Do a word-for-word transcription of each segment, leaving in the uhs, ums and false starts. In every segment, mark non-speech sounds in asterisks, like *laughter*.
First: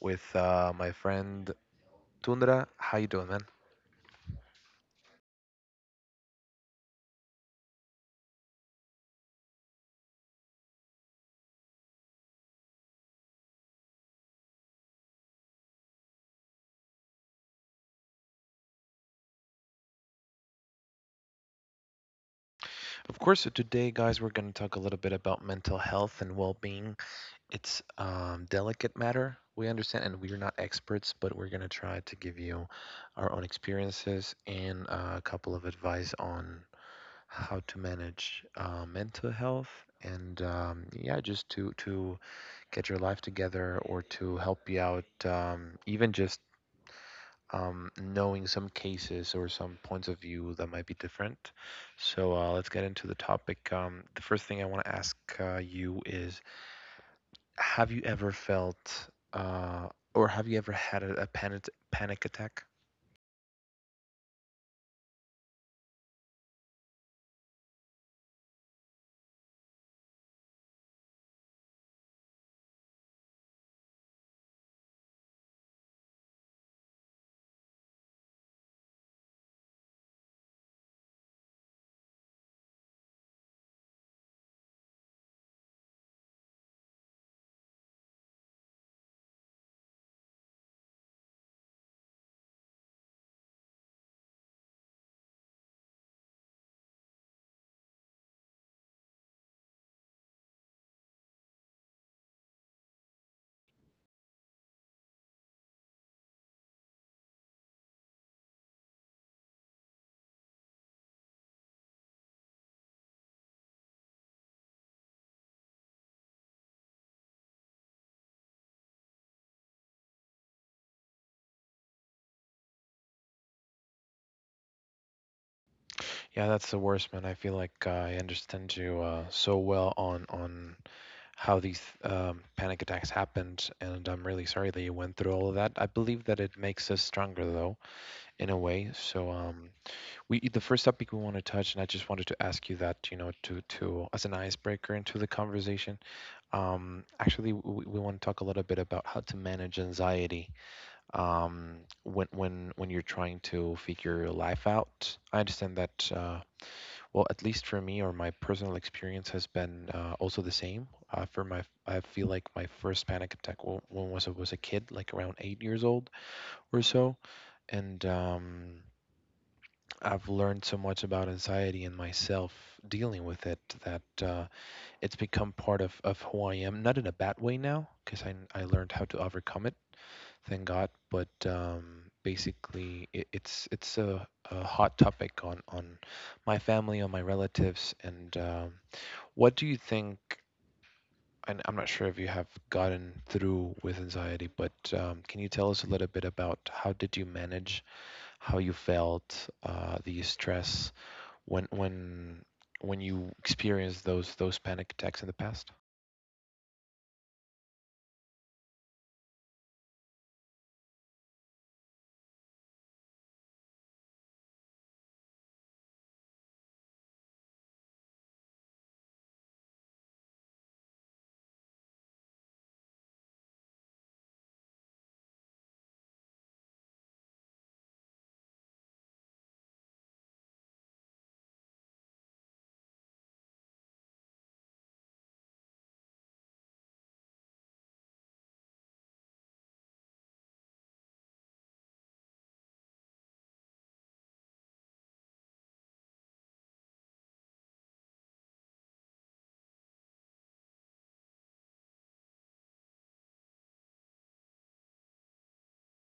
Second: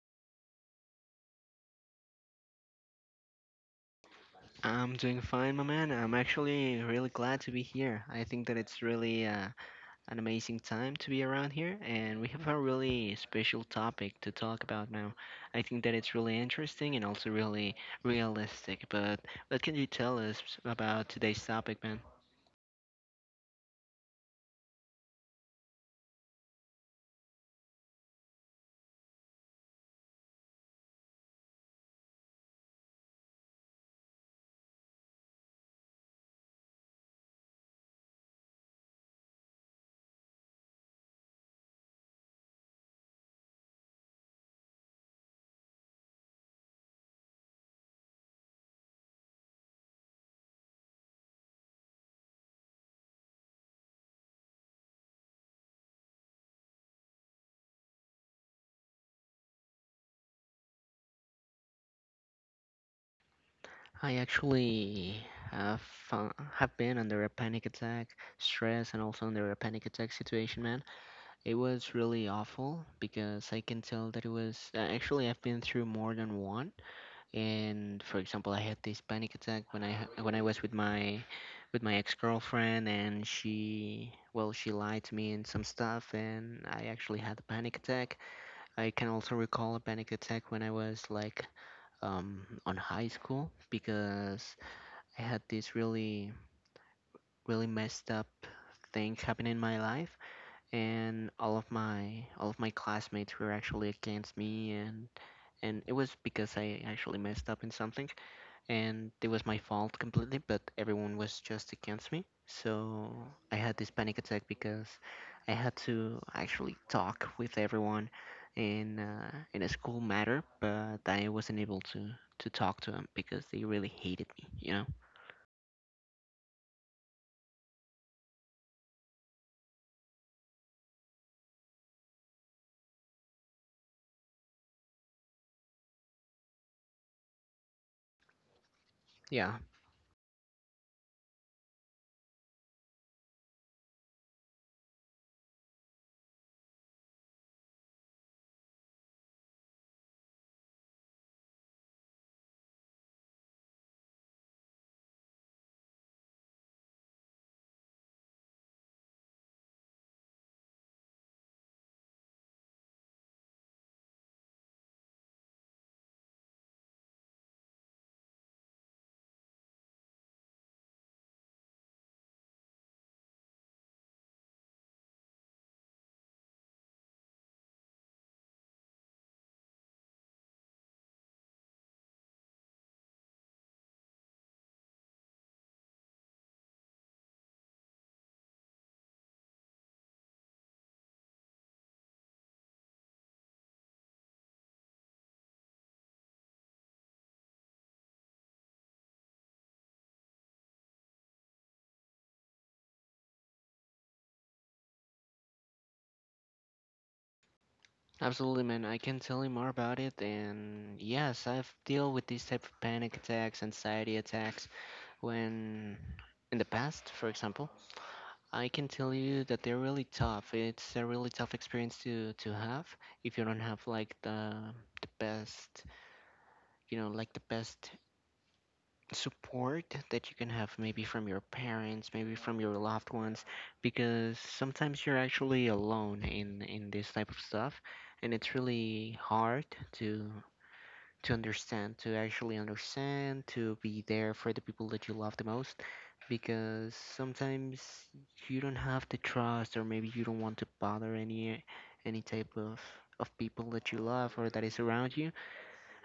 with uh, my friend Tundra. How you doing, man? I'm doing fine, my man. I'm actually really glad to be here. I think that it's really uh, an amazing time to be around here, and we have a really special topic to talk about now. I think that it's really interesting and also really realistic. But what can you tell us about today's topic, man? Of course, so today, guys, we're going to talk a little bit about mental health and well-being. It's um, delicate matter. We understand, and we're not experts, but we're going to try to give you our own experiences and uh, a couple of advice on how to manage uh, mental health and um, yeah, just to to get your life together or to help you out, um, even just um, knowing some cases or some points of view that might be different. So uh, let's get into the topic. Um, the first thing I want to ask uh, you is, have you ever felt uh, or have you ever had a, a panic, panic attack? I actually have uh, have been under a panic attack, stress, and also under a panic attack situation, man. It was really awful because I can tell that it was uh, actually I've been through more than one. And for example, I had this panic attack when i ha- when I was with my with my ex-girlfriend and she, well, she lied to me and some stuff and I actually had a panic attack. I can also recall a panic attack when I was like um on high school because I had this really really messed up thing happen in my life and all of my all of my classmates were actually against me, and and it was because I actually messed up in something, and it was my fault completely, but everyone was just against me. So I had this panic attack because I had to actually talk with everyone in uh, in a school matter, but I wasn't able to to talk to them because they really hated me, you know. Yeah, that's the worst, man. I feel like uh, I understand you uh, so well on on how these um, panic attacks happened, and I'm really sorry that you went through all of that. I believe that it makes us stronger, though, in a way. So Yeah, um, we the first topic we want to touch, and I just wanted to ask you that, you know, to to as an icebreaker into the conversation. Um, actually, we, we want to talk a little bit about how to manage anxiety um, when when when you're trying to figure your life out. I understand that. Uh, well, at least for me, or my personal experience has been uh, also the same. Uh, for my, I feel like my first panic attack wa- when was I was a kid, like around eight years old or so, and um, I've learned so much about anxiety and myself dealing with it that uh, it's become part of, of who I am. Not in a bad way now, because I, I learned how to overcome it, thank God. But um, basically, it, it's it's a, a hot topic on, on my family, on my relatives. And um, what do you think? And I'm not sure if you have gotten through with anxiety, but um, can you tell us a little bit about how did you manage how you felt, uh, the stress, when when when you experienced those those panic attacks in the past? absolutely, man. I can tell you more about it, and yes, I've dealt with these type of panic attacks, anxiety attacks when in the past, for example. I can tell you that they're really tough. It's a really tough experience to to have if you don't have like the the best, you know, like the best support that you can have, maybe from your parents, maybe from your loved ones, because sometimes you're actually alone in in this type of stuff, and it's really hard to to understand, to actually understand, to be there for the people that you love the most. Because sometimes you don't have the trust, or maybe you don't want to bother any any type of of people that you love or that is around you.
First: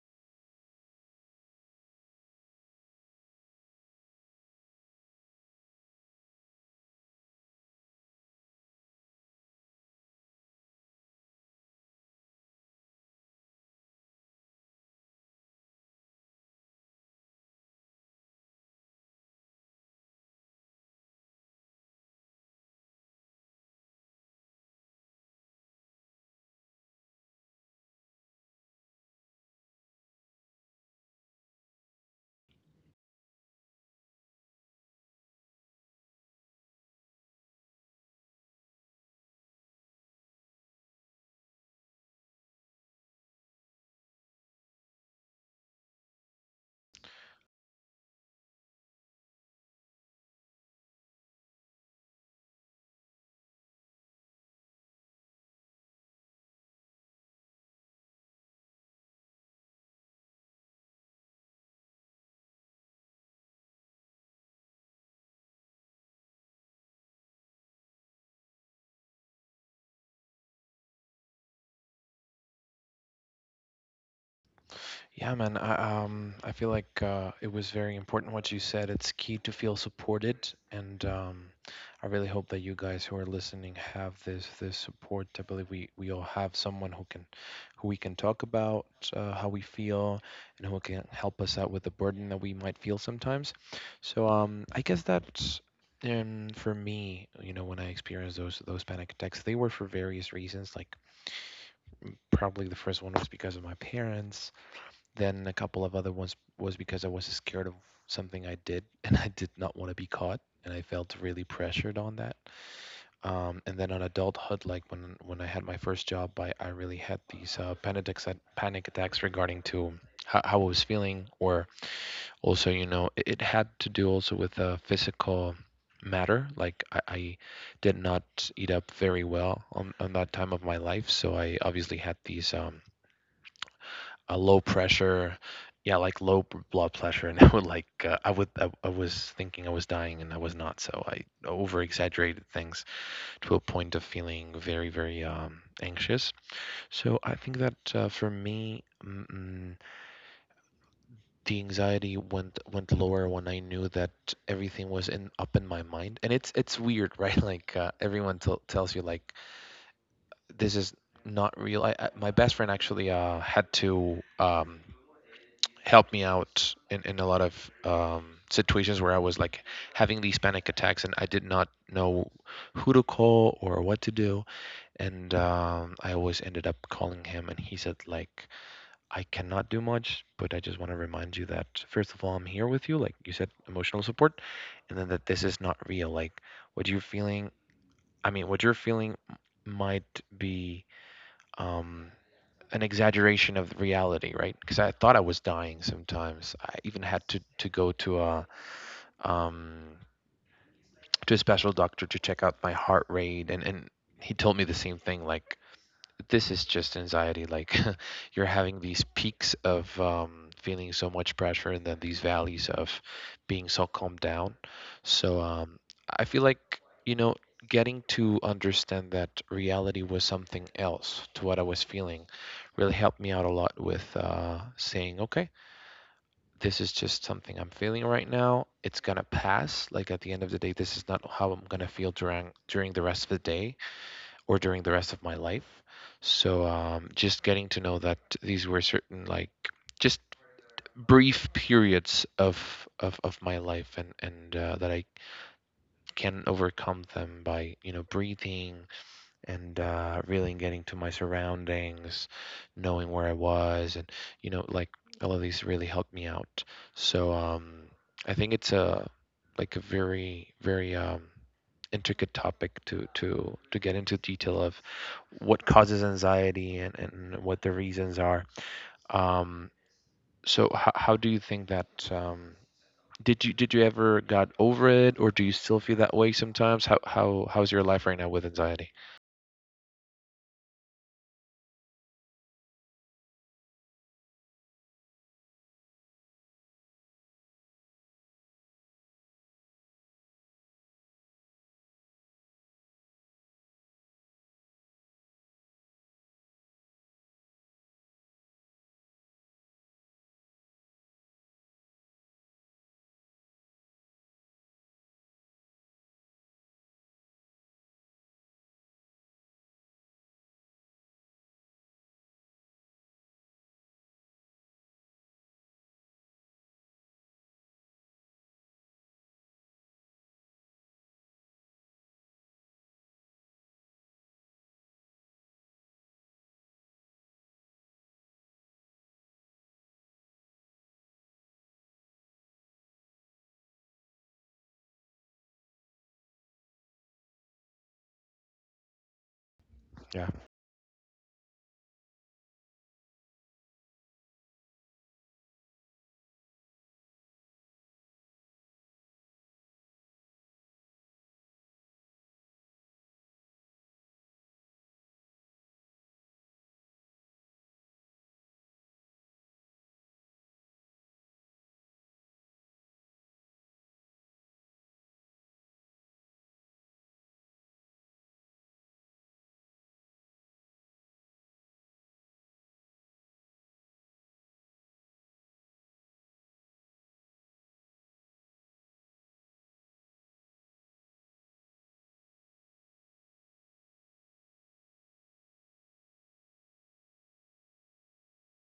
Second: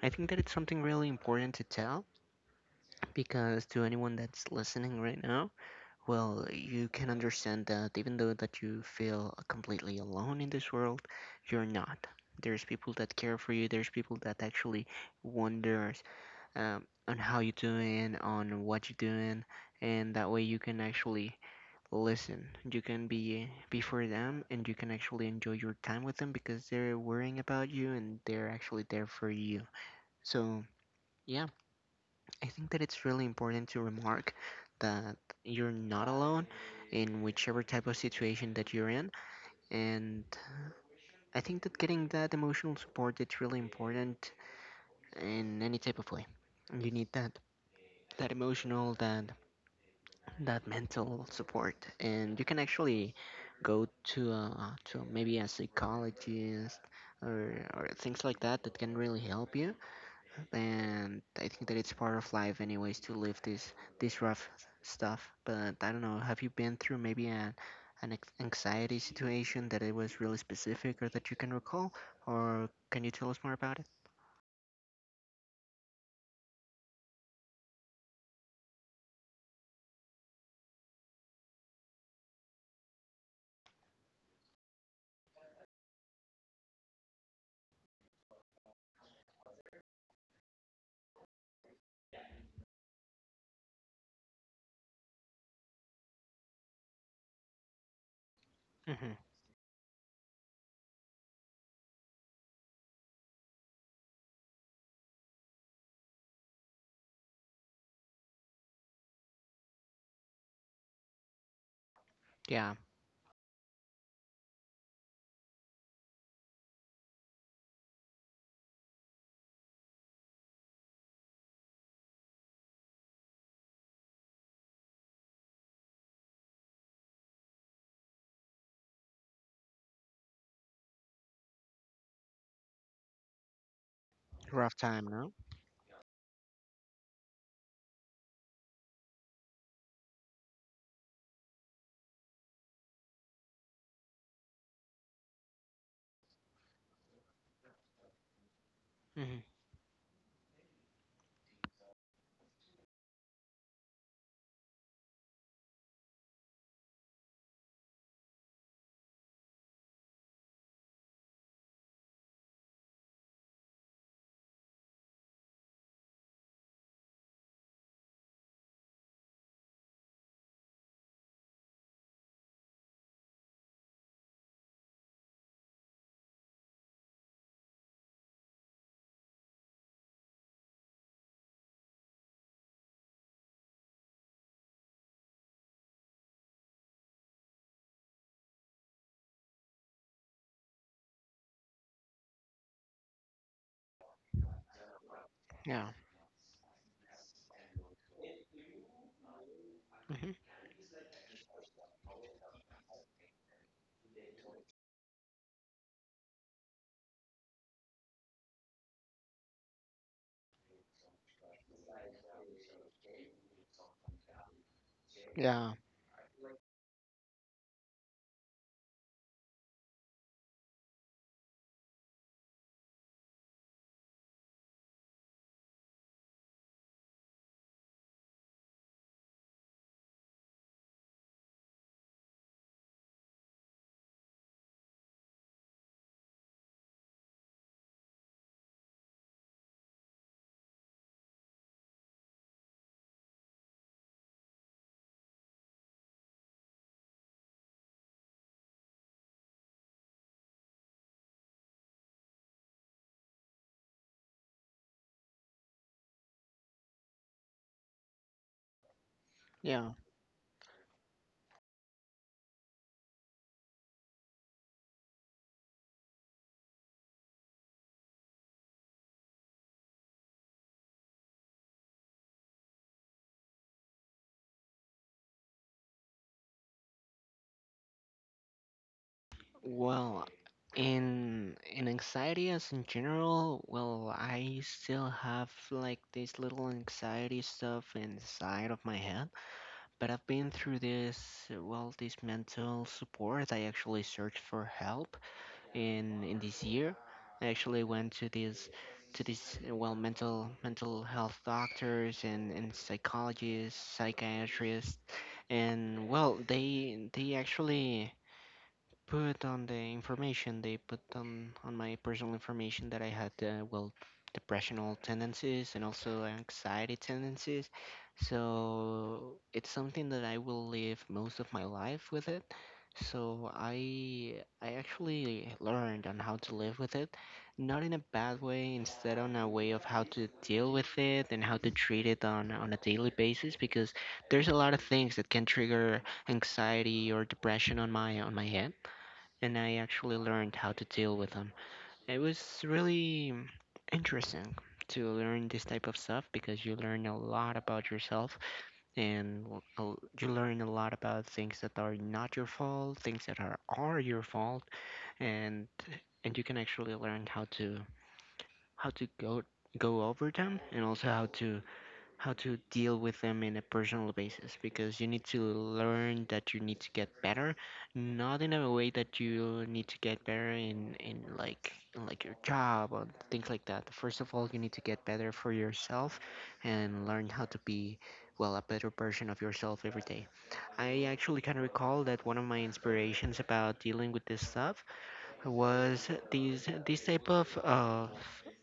I think that it's something really important to tell because to anyone that's listening right now, well, you can understand that even though that you feel completely alone in this world, you're not. There's people that care for you. There's people that actually wonders um, on how you're doing, on what you're doing, and that way you can actually listen. You can be be for them, and you can actually enjoy your time with them because they're worrying about you and they're actually there for you. So yeah, I think that it's really important to remark that you're not alone in whichever type of situation that you're in, and I think that getting that emotional support, it's really important in any type of way. You need that that emotional that that mental support, and you can actually go to uh, to maybe a psychologist or, or things like that that can really help you. And I think that it's part of life anyways to live this this rough stuff. But I don't know, have you been through maybe an an ex- anxiety situation that it was really specific or that you can recall, or can you tell us more about it? Yeah, man. I, um, I feel like uh, it was very important what you said. It's key to feel supported, and um, I really hope that you guys who are listening have this this support. I believe we we all have someone who can, who we can talk about uh, how we feel, and who can help us out with the burden that we might feel sometimes. So um, I guess that. Um, for me, you know, when I experienced those those panic Hmm. attacks, they were for various reasons. Like probably the first one was because of my parents. Then a couple of other ones was because I was scared of something I did *laughs* and I did not want to be caught and I felt really pressured on that. Yeah. Um, and then on adulthood, like when when I had my first job, I, I really had these uh, panic attacks, panic attacks regarding to how, how I was feeling, or also you know it, it had to do also with a physical matter. Like I, I did not eat up very well on, on that time of my life, so I obviously had these um, uh, low Rough time, no. pressure, yeah, like low b- blood pressure, and *laughs* I would like uh, I would I, I was thinking I was dying and I was not, so I over exaggerated things to a point of feeling very very um, anxious. So I think that uh, for me, mm, Hmm. mm, the anxiety went went lower when I knew that everything was in up in my mind, and it's it's weird, *laughs* right? Like uh, everyone t- tells you like this is not real. I, I, my best friend actually uh, had to um, helped me out in, in a lot of um, situations where I was like having these panic attacks and I did not know who to call or what to do. And um, I always ended up calling him, and he said, like, I cannot do much, but I just want to remind you that first of all, I'm here with you, like you said, emotional support, and then that this is not real. Like, what you're feeling, I mean, what you're feeling might be um, an exaggeration of reality, right? Because I thought I was dying Yeah. sometimes. I even had to to go to a um, Hmm. to a special doctor to check out my heart rate, and and he told me the same thing, like this is just anxiety. Like *laughs* you're having these peaks of um, feeling so much pressure, and then these valleys of being so calmed down. So Yeah. um, I feel like you know getting to understand that reality was something else to what I was feeling really helped me out a lot with uh, saying, okay, this is just something I'm feeling right now. It's gonna pass. Like at the end of the day, this is not how I'm gonna feel during during the rest of the day or during the rest of my life. So um, just getting to know that these were certain like just brief periods of of, of my life and and uh, that I can overcome them by you know breathing and uh, really getting to my surroundings, knowing where I was, and you know, like all of these really helped me out. So um, I think it's a like a Yeah. very very um, intricate topic to to to get into detail of what causes anxiety and and what the reasons are. Um, so how how do you think that? Um, did you did you ever got over it, or do you still feel that way sometimes? How how how's your life right now with anxiety? Well, in in anxiety as in general, well, I still have like this little anxiety stuff inside of my head, but I've been through this, uh, well, this mental support. I actually searched for help in in this year. I actually went to this to these uh, well, mental mental health doctors and and psychologists, psychiatrists, and well, they they actually put on the information, they put on on my personal information that I had uh, well, depressional tendencies and also anxiety tendencies, so it's something that I will live most of my life with it. So I I actually learned on how to live with it, not in a bad way, instead on a way of how to deal with it and how to treat it on on a daily basis, because there's a lot of things that can trigger anxiety or depression on my on my head, and I actually Yeah. learned how to deal with them. It was really interesting to learn this type of stuff because you learn a lot about yourself, and uh, you learn a lot about things that are not your fault, things that are are your fault, and and you can actually learn how to how to go go over them, and also how to how to deal with them in a personal basis, because you need to learn that you need to get better, not in a way that you need to get better in in like in like your job or things like that. First of all, you need to get better for yourself and learn how to be, well, a better version of yourself every day. I actually can recall that one of my inspirations about dealing with this stuff was these these type of of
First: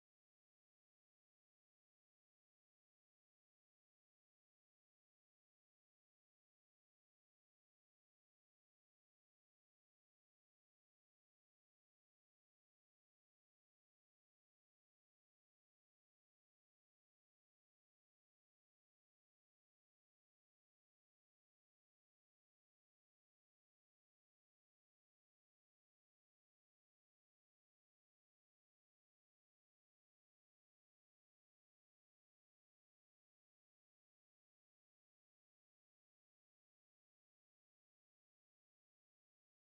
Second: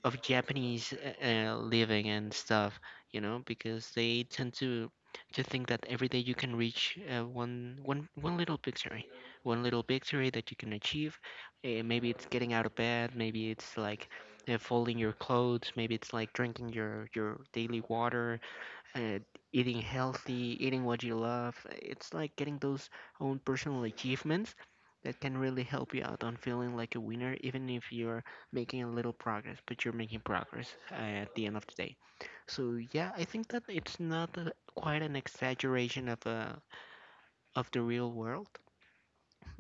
of Japanese, uh, uh, living and stuff, you know, because they tend to to think that every day you can reach uh, one one one little victory, one little victory that you can achieve. Uh, maybe it's getting out of bed, maybe it's like uh, folding your clothes, maybe it's like drinking your your daily water, uh, eating healthy, eating what you love. It's like getting those own personal achievements that can really help you out on feeling like a winner, even if you're making a little progress, but you're making progress uh, at the end of the day. So yeah, I think that it's not uh quite an exaggeration of uh, of the real world,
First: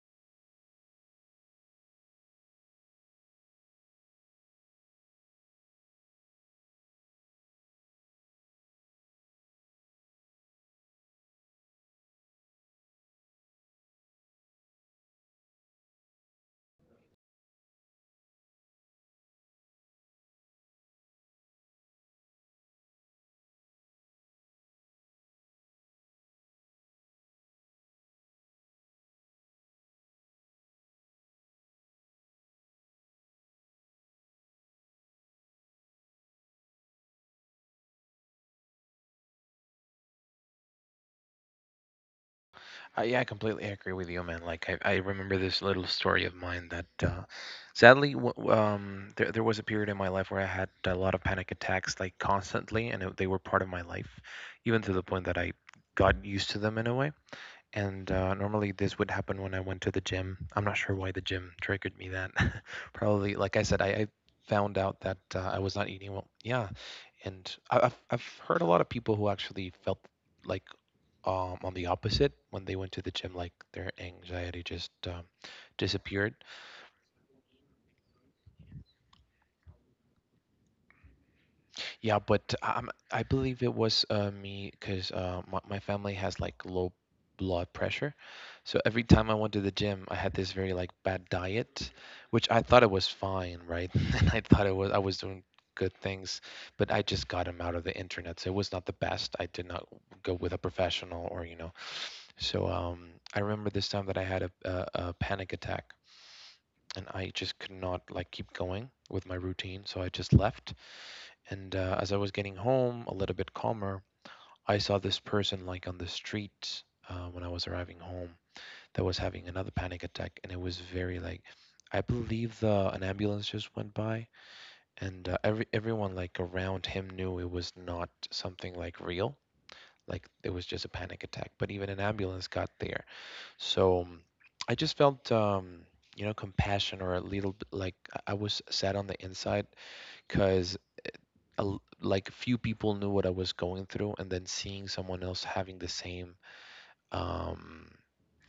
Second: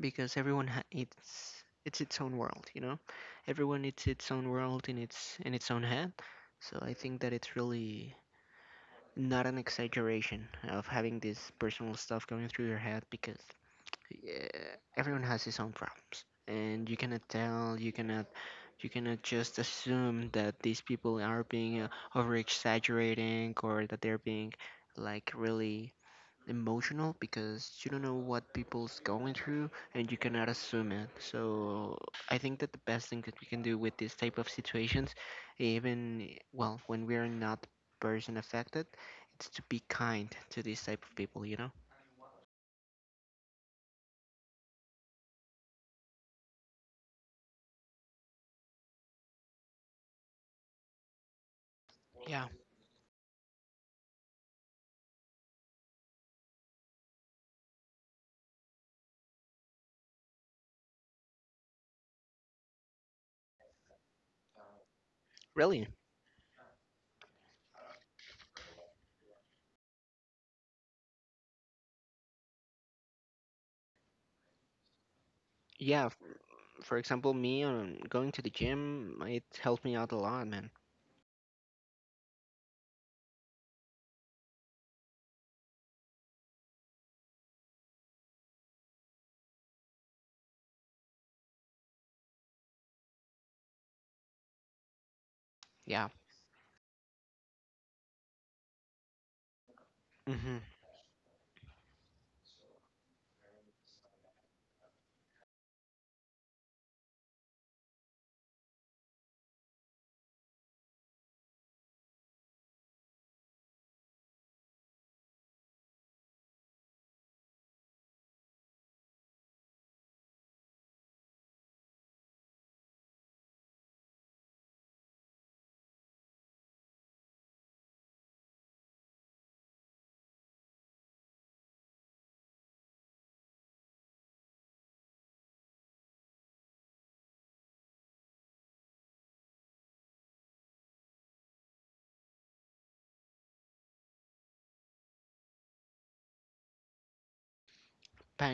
because everyone ha- it's it's its own world, you know. Everyone, it's its own world in its in its own head. So I think that it's really not an exaggeration of having this personal stuff going through your head, because yeah, everyone has his own problems, and you cannot tell, you cannot you cannot just assume that these people are being uh, over exaggerating, or that they're being like really emotional, because you don't know what people's going through and you cannot assume it. So I think that the best thing that we can do with these type of situations, even, well, when we are not person affected, it's to be kind to these type of people, you know? Uh, yeah, I completely agree with you, man. Like I, I remember this little story of mine that, uh, sadly, w- um, there there was a period in my life where I had a lot of panic attacks, like Yeah. constantly, and it, they were part of my life, even to the point that I got used to them in a way. And uh, normally this would happen when I went to the gym. I'm not sure why the gym triggered me that. *laughs* Probably, like I said, I, I found out that uh, I was Really? not eating well. Yeah, and I, I've I've heard a lot of people who actually felt like um, on the opposite when they went to the gym like their anxiety just um, Yeah, f- disappeared. for example, me, um, going to the gym, it helped me out a lot, man. Yeah, but um, I believe it was uh, me because uh, my, my family has like low blood pressure. So every time I went to the gym, I had this very like bad diet, which I thought it was fine, right? *laughs* And I thought it was I was doing good Yeah. things, but I just got them out of the internet, so it was not the best. I did not go with Hmm. a professional, or you know. So um, I remember this time that I had a, a, a panic attack and I just could not like keep going with my routine. So I just left. And uh, as I was getting home, a little bit calmer, I saw this person like on the street uh, when I was arriving home, that was having another panic attack, and it was very like, I believe the, an ambulance just went by, and uh, every everyone like around him knew it was not something like real, like it was just a panic attack. But even an ambulance got there, so um, I just felt, um, you know, compassion, or a little bit like I I was sad on the inside because like few people knew what I was going through, and then seeing someone else having the same, um,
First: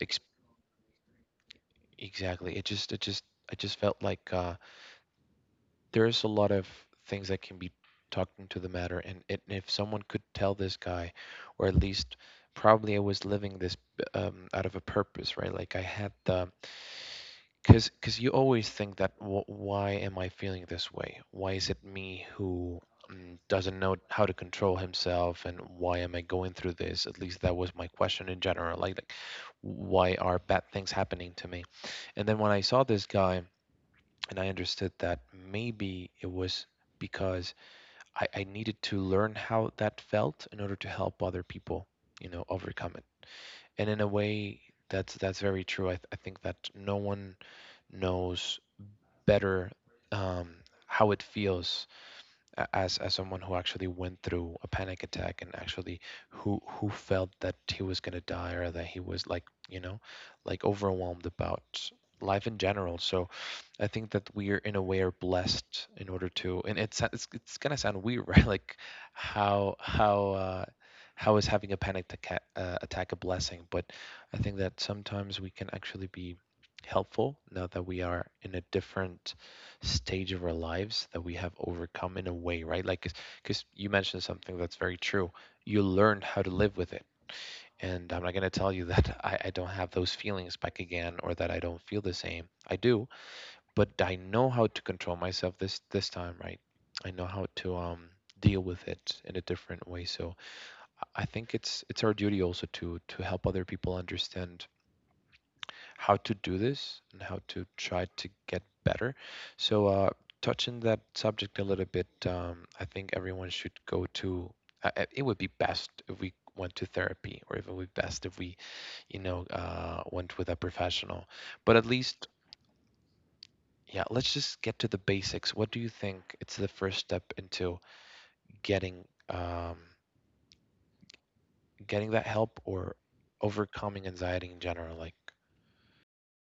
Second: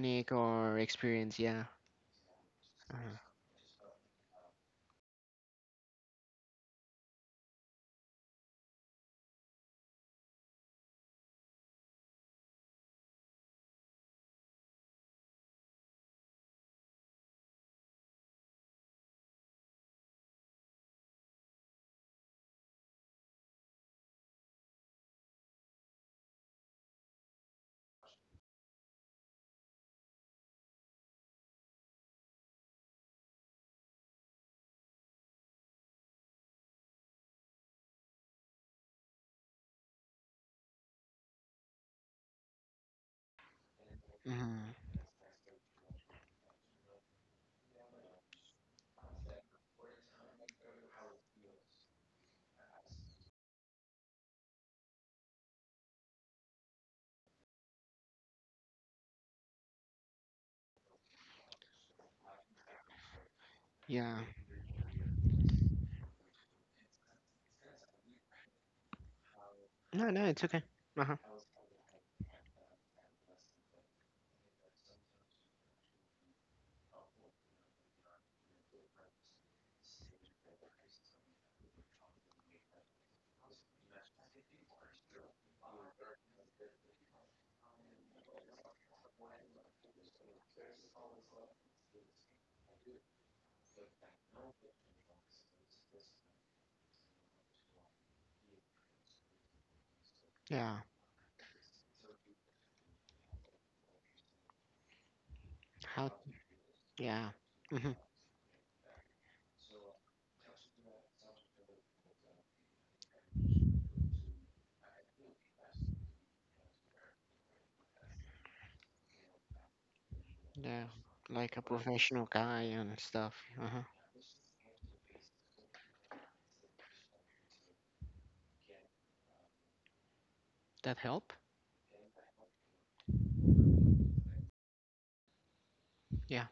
ex or experience, yeah. exactly. It just, it Uh-huh. just, I just felt like uh, there's a lot of things that can be talked into the matter, and it, if someone could tell this guy, or at least probably I was living this um, out of a purpose, right? Like I had the, because because you always think that, "Wh- why am I feeling this way? Why is it me who mm, doesn't know how to control himself, and why am I going through this?" At least that was my question in general. Like, like why are bad things happening to me? And then when I saw this guy, and I understood that maybe it was because I, I needed to learn how that felt in order to help other people, you know, overcome it. And in a way, Hmm. that's that's very true. I, th- I think that no one knows better um, how it feels a- as as someone who actually went through a panic attack and actually who who felt that he was gonna die or that he was like you know like overwhelmed about life in general. So I think Yeah. that we are in a way are blessed in order to and it's it's, it's gonna sound weird *laughs* right like how No, how no, it's uh, okay. Uh-huh. how is having a panic attack uh, attack a blessing? But I think that sometimes we can actually be helpful now that we are in a different stage of our lives that we have overcome in a way, right? Like, because you mentioned something that's very true. You learned how to live with it. And I'm not going to tell you *laughs* that I, I don't have those feelings back again or that I don't feel the same. I do, but I know how to control myself this this time, right? I know how to um deal with it in a different way. So Yeah. I think it's it's our duty also to to help other people understand How. how to do this and Yeah. how to Hmm. try to get better. So, uh, touching that subject a little bit, um, I think everyone should go to. Uh, uh, it would be best if we went to therapy, or if it would be best if we, you know, uh, went with a Yeah. professional. Like a But at professional least, guy and stuff. Uh-huh. yeah, let's just get to the basics. What do you think? It's the first step into getting um, That help? getting that help or overcoming anxiety in general. Like, Yeah.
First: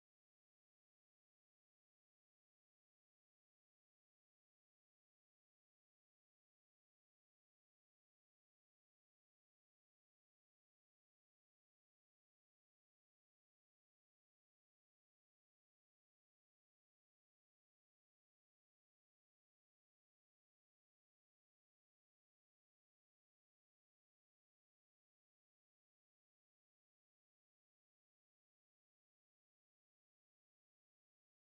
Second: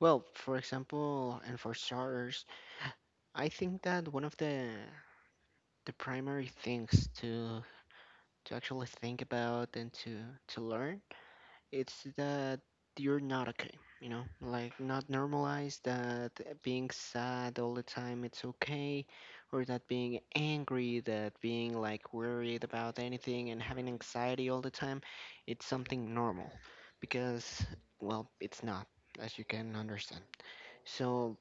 Well, for example, and for starters, I think that one of the the primary things to to actually think about and to to learn, it's that you're not okay. You know, like, not normalize that being sad all the time, it's okay, or that being angry, that being like worried about anything and having anxiety all the time, it's something normal, because, well, it's not, as you can understand. So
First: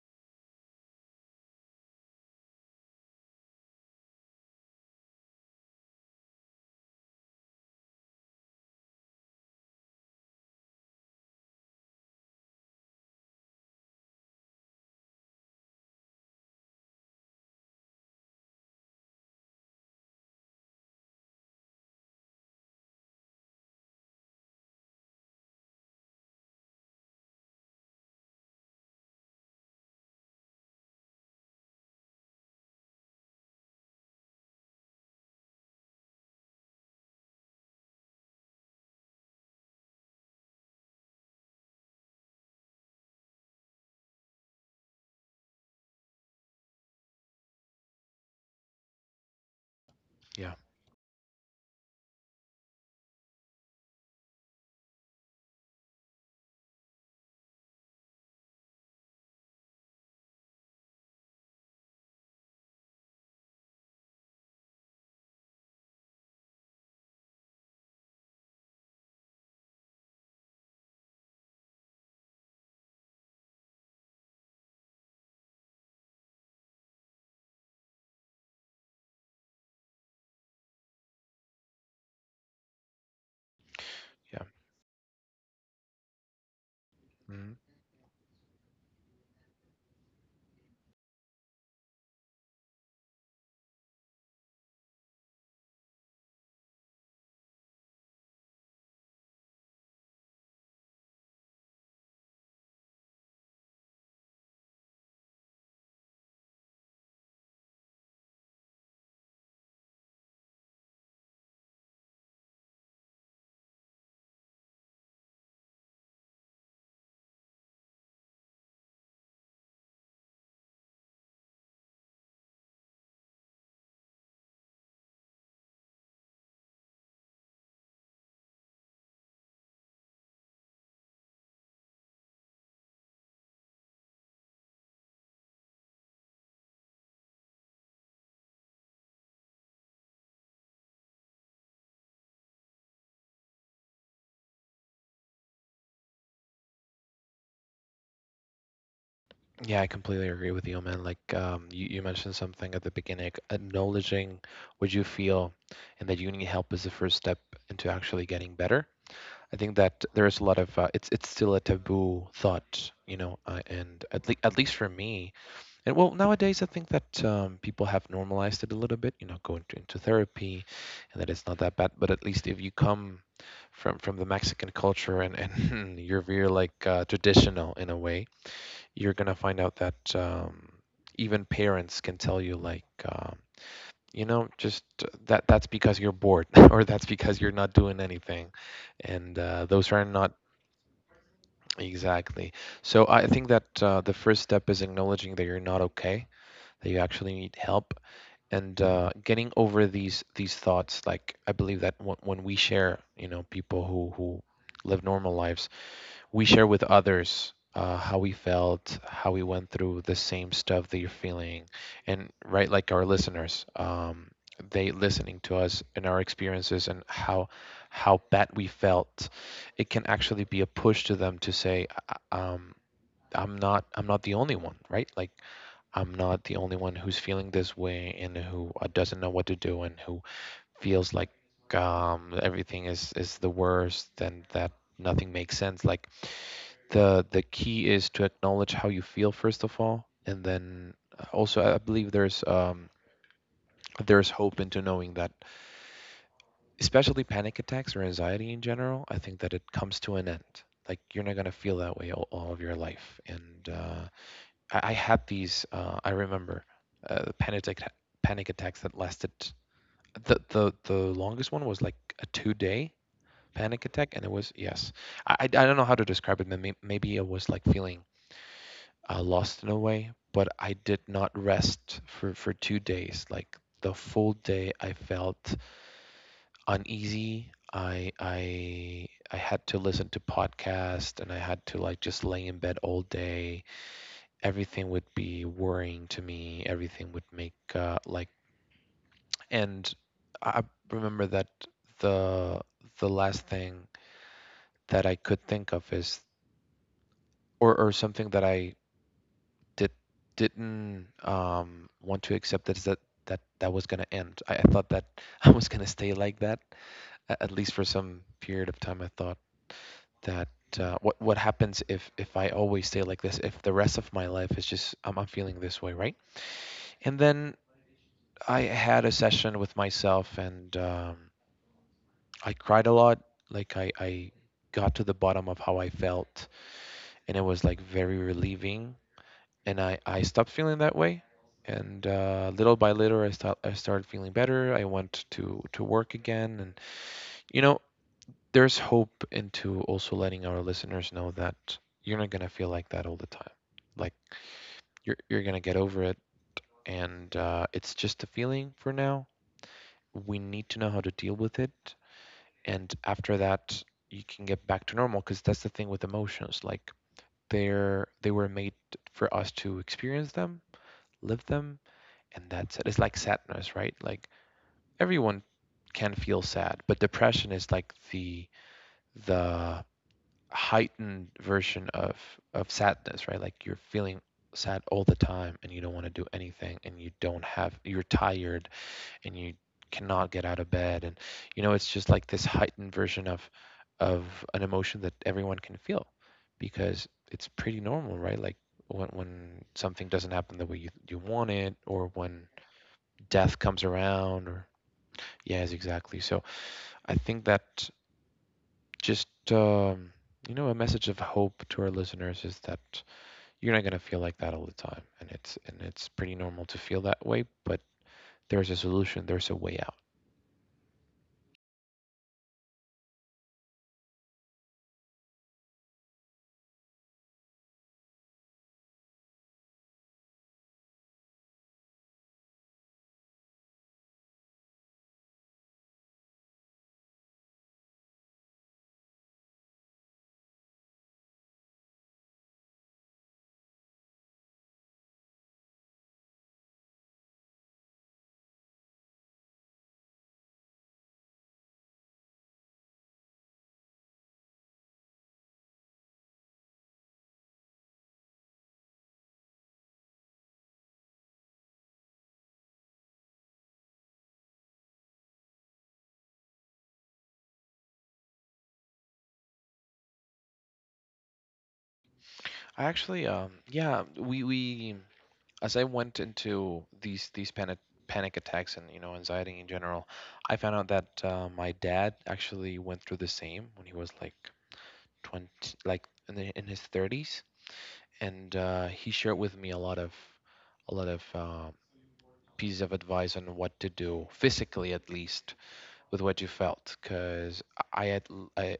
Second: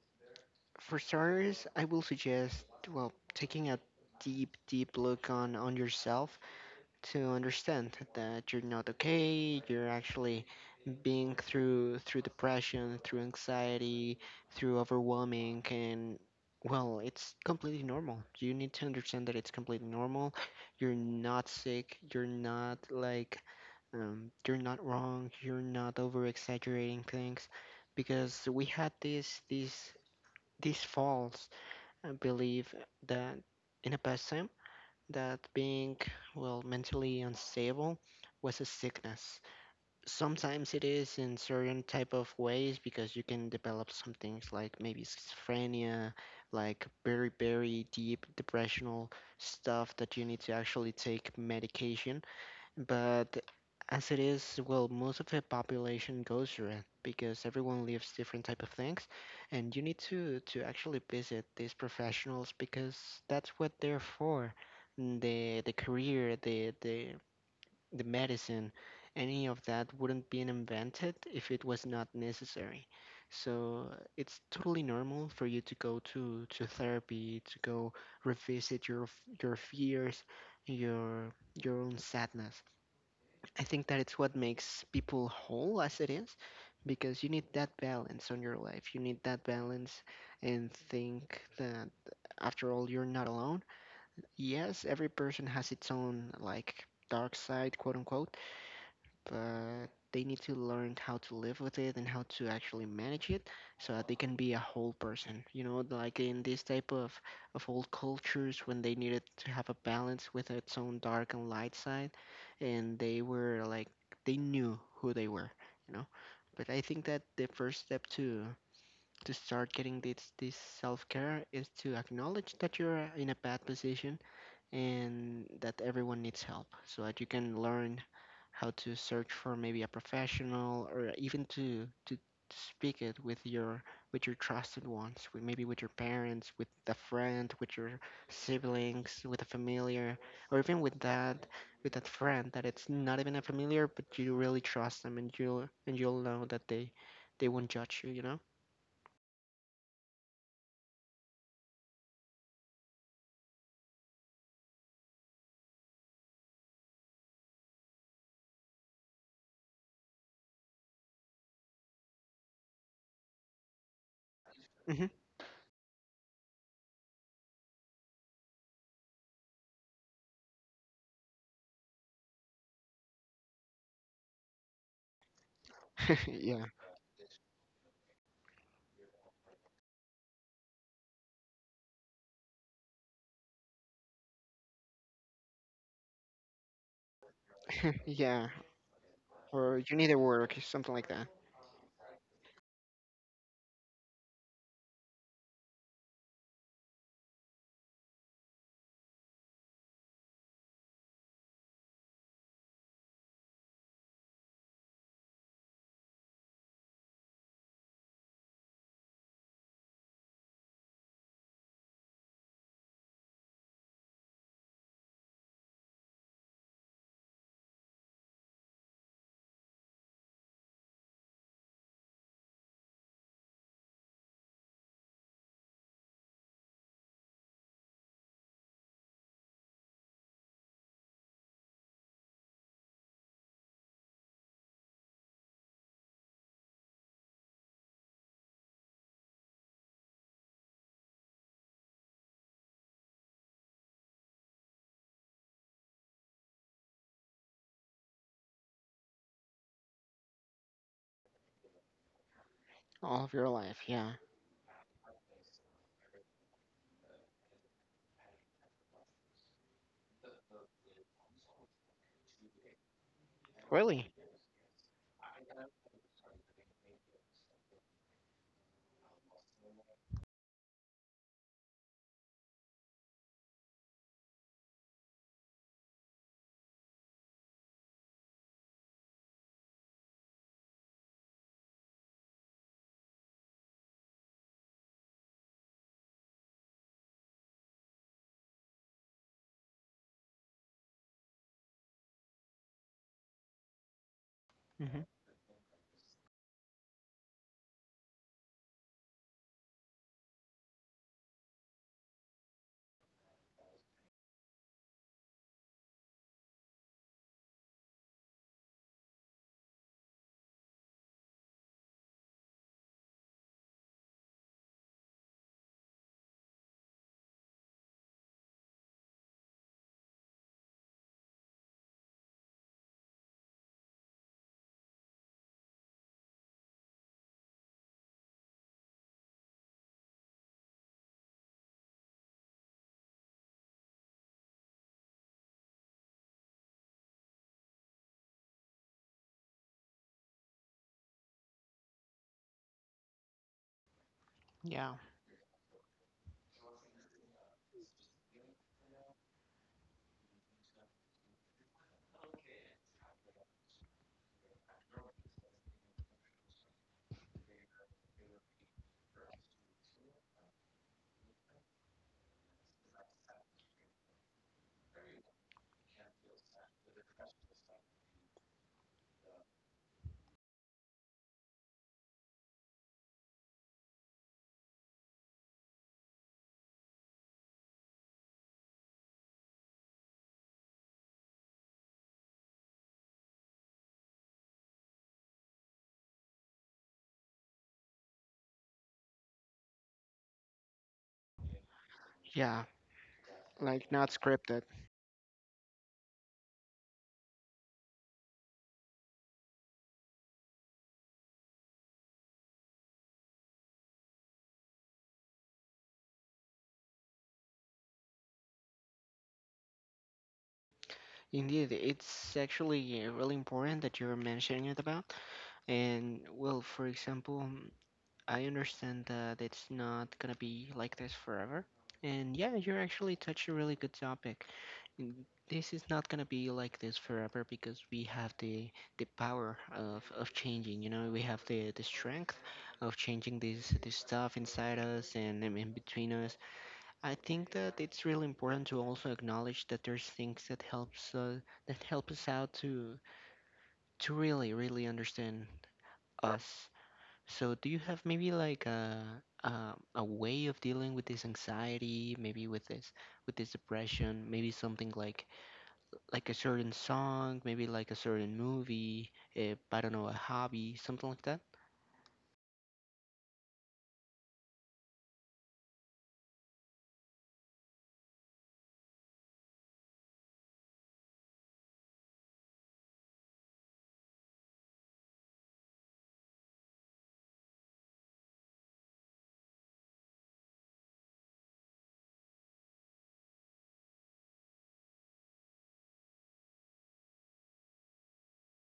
for starters, I will suggest, well, taking a deep deep look on on yourself to understand that you're not okay, you're actually being through through depression, through anxiety, through overwhelming, and, well, it's completely normal. You need to understand that it's completely normal. You're not sick. You're not like um, you're not wrong. You're not over exaggerating things, because we had this this this false uh, belief that in the past time, that being, well, mentally unstable was a sickness. Sometimes it is, in certain type of ways, because you can develop some things, like maybe schizophrenia, like very very deep depressional stuff that you need yeah, to actually take medication. But as it is, well, most of the population goes through it, because everyone lives different type of things, and you need to to actually visit these professionals because that's what they're for. Mm, the the career, the the the medicine, any of that wouldn't been invented if it was not necessary. So it's totally normal for you to go to to therapy, to go revisit your your fears, your your own sadness. I think that it's what yeah. makes people whole as it is, because you need Mm-hmm. that balance on your life. You need that balance, and think that after all, you're not alone. Yes, every person has its own, like, dark side, quote unquote, but they need to learn how to live with it and how to actually manage it so that they can be a whole person, you know, like in this type of of old cultures when they needed to have a balance with its own dark and light side, and they were like they knew who they were, you know. But I think that the first step to to start getting this this self-care is to acknowledge that you're in a bad position and that everyone needs help, so that you can learn how to search for maybe a professional, or even to to speak it with your with your trusted ones, with maybe with your parents, with a friend, with your siblings, with a familiar, or even with that with that friend that it's not even a familiar but you really trust them, and you'll and you'll know that they they won't judge you, you know. Yeah, I completely agree with you, man. Like um, you, you mentioned something at the beginning, like, acknowledging what you feel and that you need help is the first step into actually getting better. I think that there is a lot of uh, it's it's still a taboo thought, you know, uh, and at least at least for Hmm. me, and well nowadays I think that um, people have normalized it a little bit, you know, going to, into therapy, and that it's not that bad. But at least if you come from from the Mexican culture and and *laughs* you're *laughs* very Yeah. like uh, traditional in a way you're gonna find out that um, even parents can tell you like um, you know just uh, that that's because you're bored *laughs* or that's because you're not doing *laughs* anything Yeah. and uh, Or those you are need to not work something like that. exactly so I think that uh, the first step is acknowledging that you're not okay, that you actually need help, and uh, getting over these these thoughts. Like I believe that when when we share, you know, people who who live normal lives, we share with others uh, how we felt, how we went through the same stuff that you're feeling, and right, like our listeners, um, they listening to us and our experiences and how how bad we felt, it can actually be a push to them to say, "I- um, I'm not I'm not the only one, right? Like I'm not the only one who's feeling this way and who uh, doesn't know what to do and who feels like um, everything is is the worst and that nothing makes sense. Like the the key is to acknowledge how you feel first of all and then uh, also I believe there's um there's hope into knowing that especially panic attacks or anxiety in general I think that it comes to an end. Like you're not going to feel that way all, all of your life All of your and life, uh, yeah. I, I had these uh, I remember uh, panic atta- panic attacks that lasted the, the the longest one was like a two day panic attack Really? and it was yes i i I don't know how to describe it, but may- maybe it was like feeling uh, lost in a way, but I did not rest for, for two days. Like the full day, I felt uneasy. I I I had to listen to podcast and I had to like just lay in bed all day. Everything would be worrying to me. Everything would make uh, like and I remember that the the last thing that Hmm. I could think of is or or something that I did didn't um, want to accept that that that that was going to end. I, I thought that *laughs* I was going to stay like that a- at least for some period of time. I thought that uh, what what happens if if I always stay like this? If the rest of my life is just I'm, I'm feeling this way, right? And then I had a session with myself, and um, I cried a lot. Like I I got to the bottom of how I felt, and it was like very relieving and I, I stopped feeling that way. And uh, little by little, I, start I started feeling better. I went to to work again, and you know, there's hope into also letting our listeners know that you're not gonna feel like that all the time. Like Yeah, you're you're gonna get over it, and uh, it's just a feeling for now. We need to know how to deal with it, and after that, you can get back to normal. Because that's the thing with emotions, like they're they were made for us to experience them, live them, and that's it. It's like sadness, right? Like everyone can feel sad, but depression is like the the heightened version of of sadness, right? Like you're feeling sad all the time and you don't want to do anything and you don't have you're tired and you cannot get out of bed and you know it's just like this heightened version of of an emotion that everyone can feel because it's pretty normal, right? Like when when something doesn't happen the way you you want it or when yeah, death comes like not around or scripted. yes exactly so I think that just um, you know a message of hope to our listeners is that you're not going to feel like that all the time, and it's and it's pretty normal to feel that way, but there's a solution, there's a way out. Indeed, it's actually uh, really important that you're mentioning it about. And well, for example, mm, I understand that it's not gonna be like this forever. And yeah, you're actually touching a really good topic. Mm, This is not gonna be like this forever, because we have the the power of, of changing. You know, we have the, the strength of changing this this stuff inside us and in in between us. I think that it's really important to also acknowledge that there's things that helps uh, that help us out to to really really understand us. So do you have maybe like a, a a way of dealing with this anxiety, maybe with this with this depression, maybe something like like a certain song, maybe like a certain movie, uh, I don't know, a hobby, something like that? I actually um yeah we we as I went into these these panic panic attacks and you know anxiety in general I found out that uh, my dad actually went through the same when he was like twenty, like in, the, in his thirties, and uh, he shared with me a lot of a lot of uh, pieces of advice on what to do physically at least with what you felt because I had I I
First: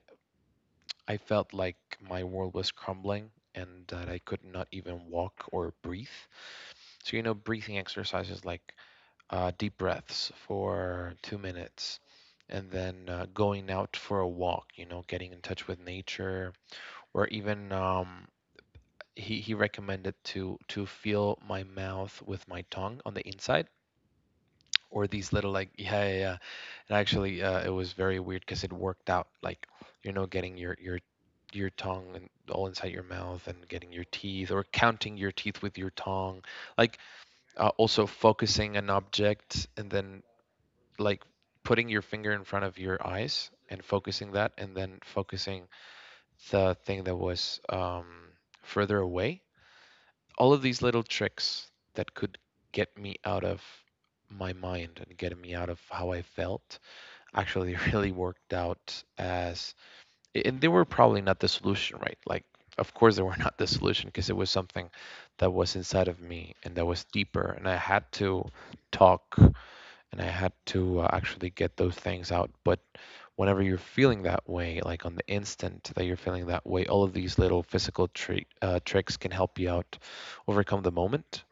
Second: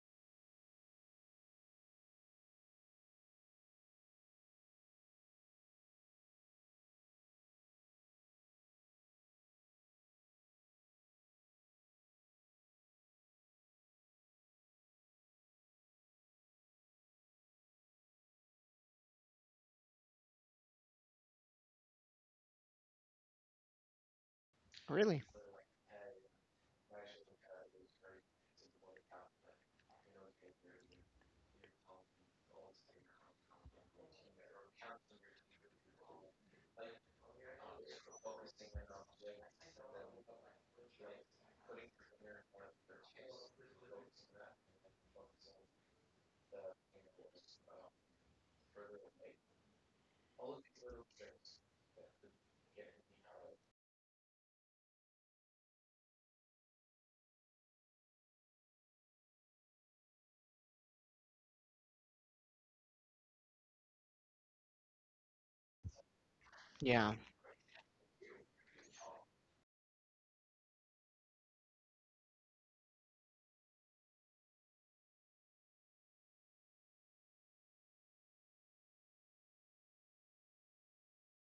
felt like my world was crumbling and that I could not even walk or breathe. So you know breathing exercises like uh, deep breaths for two minutes and then uh, going out for a walk, you know getting in touch with nature or even um, he he recommended to to feel my mouth with my tongue on the inside or Really? these little like yeah, yeah, yeah. And actually uh, it was very weird because it worked out, like you know getting your your your tongue and all inside your mouth and getting your teeth or counting your teeth with your tongue. Like uh, also focusing an object and then like putting your finger in front of your eyes and focusing that and then focusing the thing that was um, further away, all of these little tricks that could get me out of my mind and getting me out of how I felt actually *laughs* really worked out as and they were probably not the solution, right? Like of course they were *laughs* not the solution because it was something that was inside of me and that was Yeah, deeper and I had to talk and I had to uh, actually get those things out. But whenever you're feeling that way, like on the instant that you're feeling that way, all of these little physical tri- uh, tricks can help you out overcome the moment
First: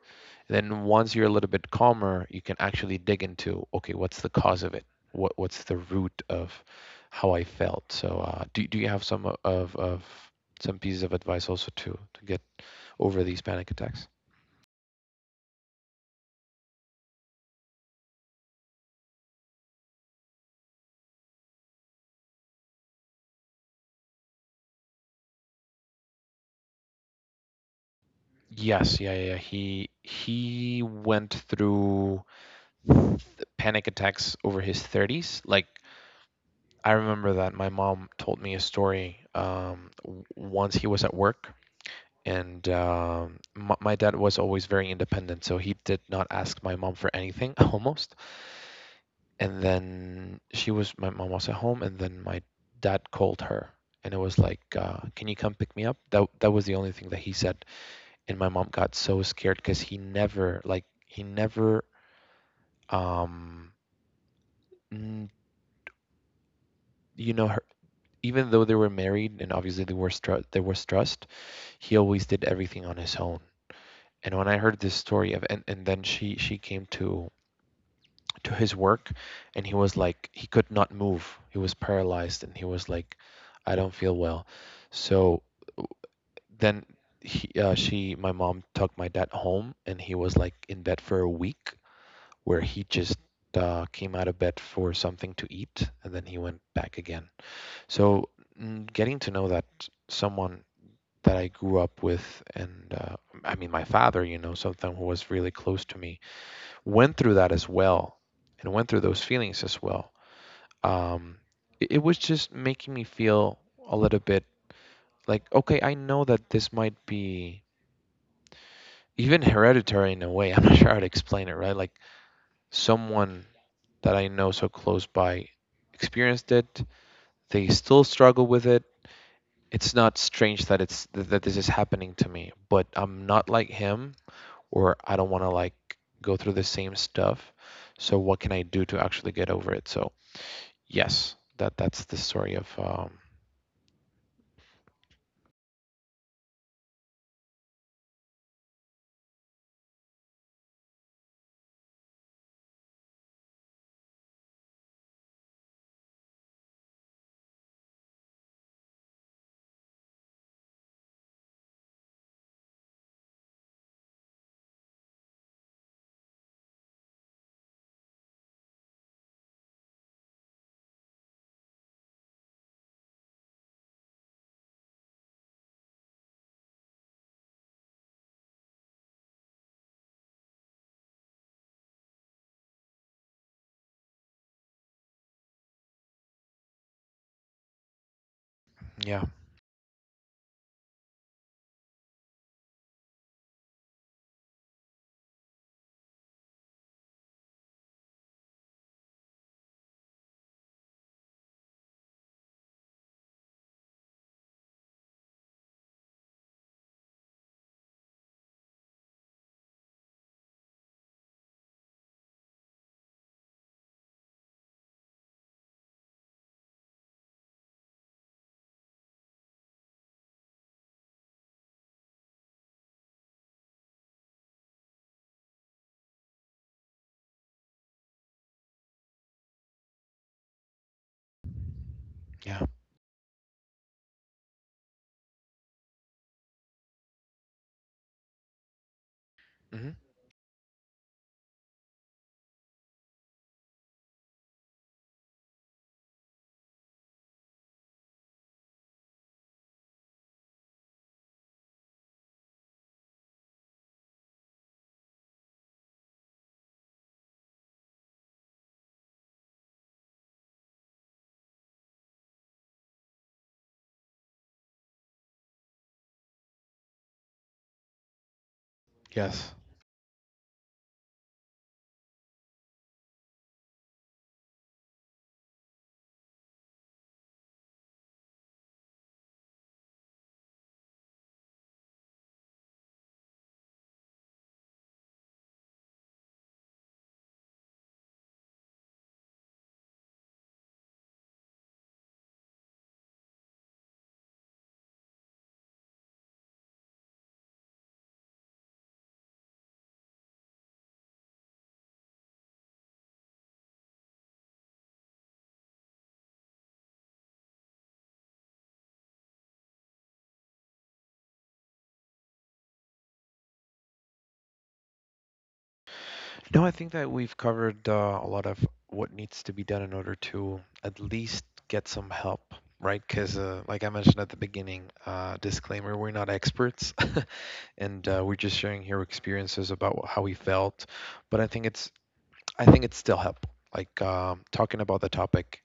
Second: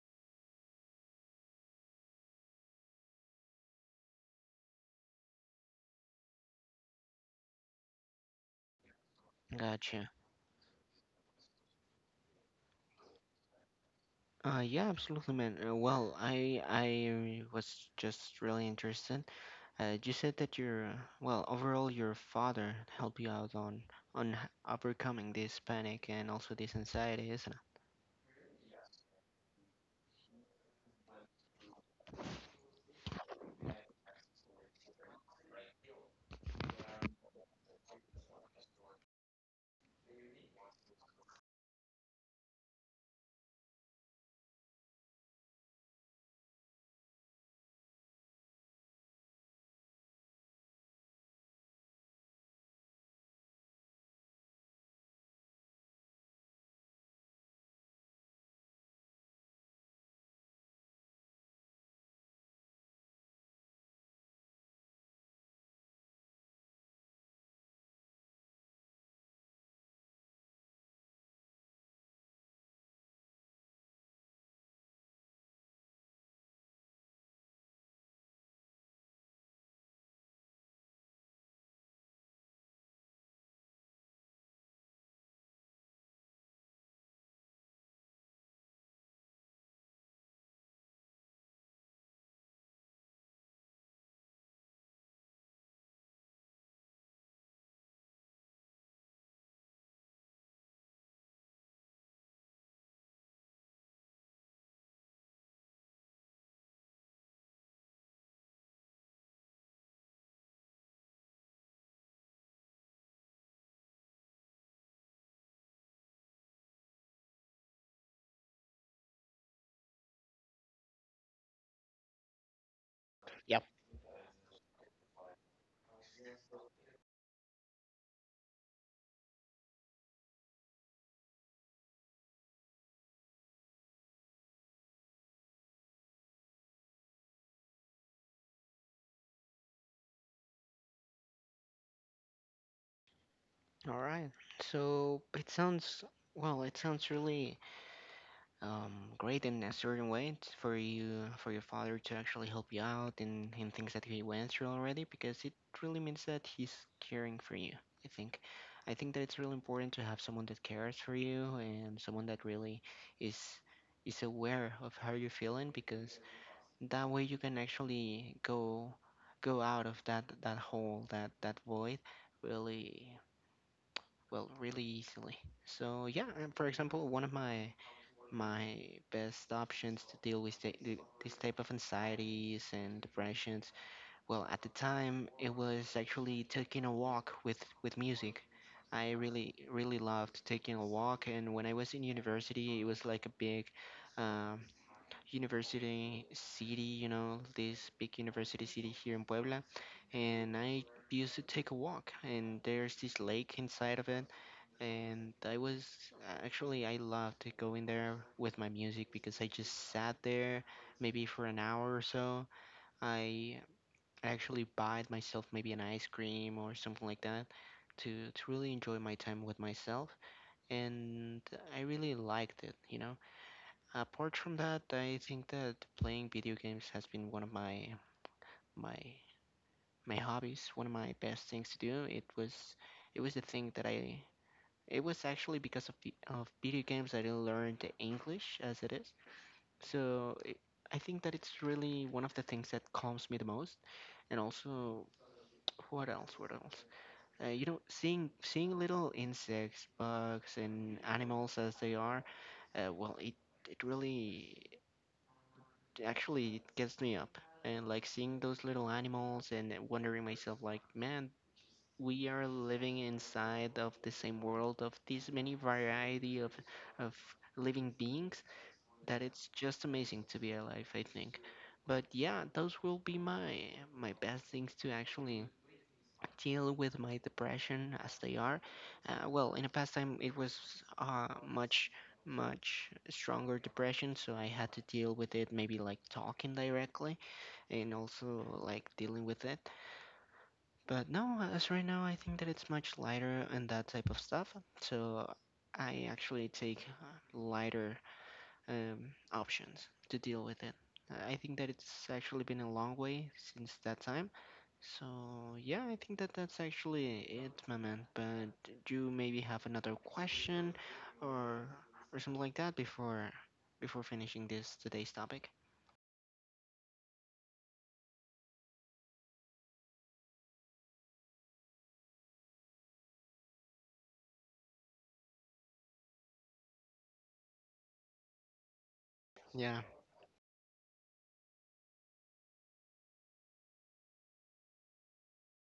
then once you're a little bit calmer, you can actually dig into okay, what's the cause of it? What what's the root of how I felt? So uh, do do you have some of of gotcha. some pieces of advice also to to get over these panic attacks? Uh, yeah, absolutely, man. Uh, well, I I was just really interested. Uh, you said that your uh, well, overall, your father helped you out on on h- overcoming this panic and also this anxiety, isn't it? Yes, yeah, yeah, yeah. He he went through th- panic attacks over his thirties. Like I remember that my mom told me a story um, w- once he was at work. And um, my, my dad was always very independent, so he did not ask my mom for anything *laughs* almost. And then she was, my mom was at home, and then my dad called her, and it was like, uh, "Can you come pick me up?" That that was the only thing that he said. And my mom got so scared because he never, like, he never, um, you know, her, even though they were married and obviously they were str- there was trust, he always did everything on his own. And when I heard this story of, and, and then she she came to to his work and he was like he could not move, he was paralyzed, and he was like I don't feel well. So then he, uh, she my mom took my dad home and he was like in bed for a week where he just uh, came out of bed for something to eat and then he went back again. So mm, getting to know that someone that I grew up with and uh, I mean my father, you know, someone who was really close to me, went through that as well and went through those feelings as well, um, it, it was just making me feel a little bit like, okay, I know that this might be even hereditary in a way. *laughs* I'm not sure how to explain it, right? Like someone Yep. that I know so close by experienced it. They still struggle with it. It's not strange that it's th- that this is happening to me, but I'm not like him, or I don't want to like go through the same stuff. So what can I do to actually get over it? So yes, that that's the story of um, All right. So it sounds well. It sounds really um, great in a certain way t- for you, for your father to actually help you out in, in things that he went through already, because it really means that he's caring for you. I think i think that it's really important to have someone that cares for you and someone that really is is aware of how you're feeling, because that way you can actually go go out of that that hole, that that void, really well, really easily. So yeah, and for example, one of my my best options to deal with the, the, this type of anxieties and depressions. Well, at the time, it was actually taking a walk with with music. I yeah, really really loved taking a walk, and when I was in university, it was like a big um, university city, you know, this big university city here in Puebla, and I used to take a walk, and there's this lake inside of it, and I was uh, actually I loved to go in there with my music, because I just sat there maybe for an hour or so. I actually bought myself maybe an ice cream or something like that to to really enjoy my time with myself, and I really liked it, you know. Apart from that, I think that playing video games has been one of my my my hobbies, one of my best things to do. It was yeah. it was the thing that I it was actually because of the of video games that I learned English as it is. Mhm. So it, I think that it's really one of the things that calms me the most. And also, what else? What else? Uh, you know, seeing seeing little insects, bugs, and animals as they are, uh, well, it it really actually it gets me up. And like seeing those little animals and wondering myself, like, man, we are living inside of the same world of this many variety of of living beings that it's Yes. just amazing to be alive, I think. But yeah, those will be my my best things to actually deal with my depression as they are. Uh, well, in the past time, it was uh, much, much stronger depression, so I had to deal with it maybe like talking directly and also like dealing with it. But no, as right now, I think that it's much lighter and that type of stuff. So I actually take uh, lighter um, options to deal with it. I think that it's actually been a long way since that time. So yeah, I think that that's actually it, my man. But do you maybe have another question or or something like that before before finishing this today's topic? No, I think that we've covered uh, a lot of what needs to be done in order to at least get some help, right? Because, uh, like I mentioned at the beginning, uh, disclaimer, we're not experts *laughs* and uh, we're just sharing here experiences Yeah, about how we felt. But I think it's, I think it's still help. Like um, talking about the topic,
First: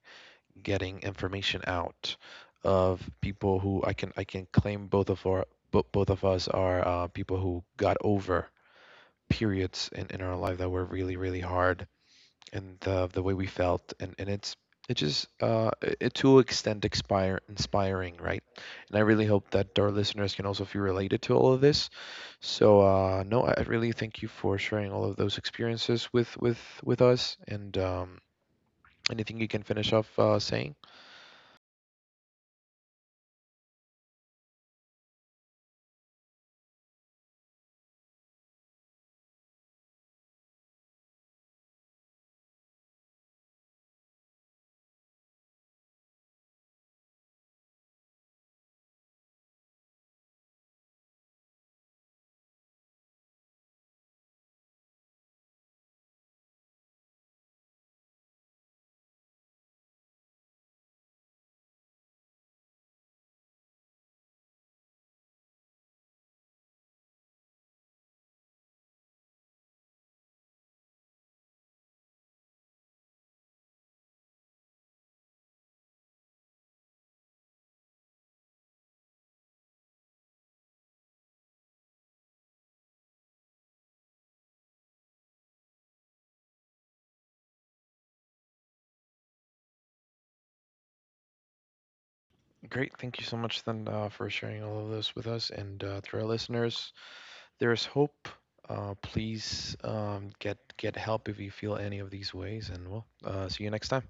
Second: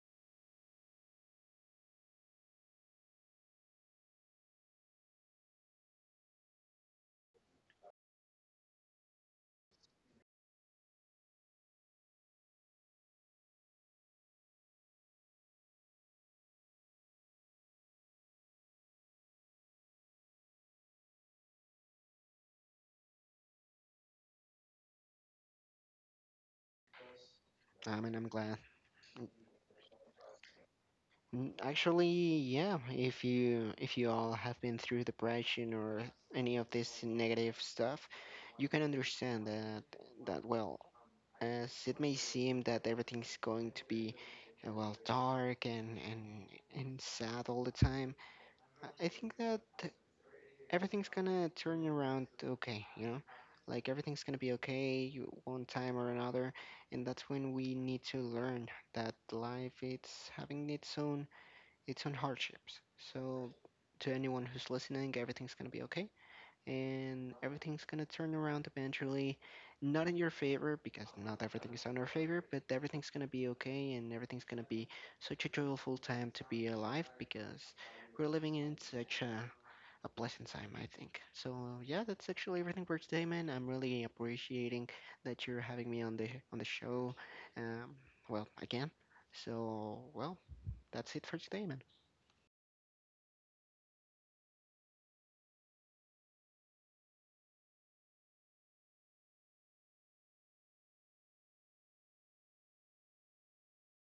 getting information out of people who I can, I can claim both of our, bo- both of us are uh, people who got over periods in, in our life that were really really hard and the the way we felt and and it's it just uh it to extent expire inspiring right and I really hope that our listeners can also feel related to all of this. So uh no I I really thank you for sharing all of those experiences with with with us and I mean, um I'm glad. anything you can finish off uh saying. Mm, Actually, yeah, if you if you all have been through depression or any of this negative stuff, you can understand that that well, as it may seem that everything's going to be uh, well, dark and and and sad all the time. I I think that everything's gonna turn around okay, you know? Like everything's gonna be okay you- one time or another, and that's when we need to learn that life it's having its own its own hardships. So, to anyone who's listening, everything's gonna be okay, and everything's gonna turn around eventually. Not in your favor, because not everything is in our favor, but everything's gonna be okay, and everything's gonna be such a joyful time to be alive, because we're living in such a a pleasant time, I think. So yeah, that's actually everything for today, man. I'm really appreciating that you're having me on the on the show. Um, well, again. So well, that's it for today, man. Great, thank you so much then uh, for sharing all of this with us and uh to our listeners, there's hope. Uh, please um, get get help if you feel any of these ways, and we'll uh, see you next time.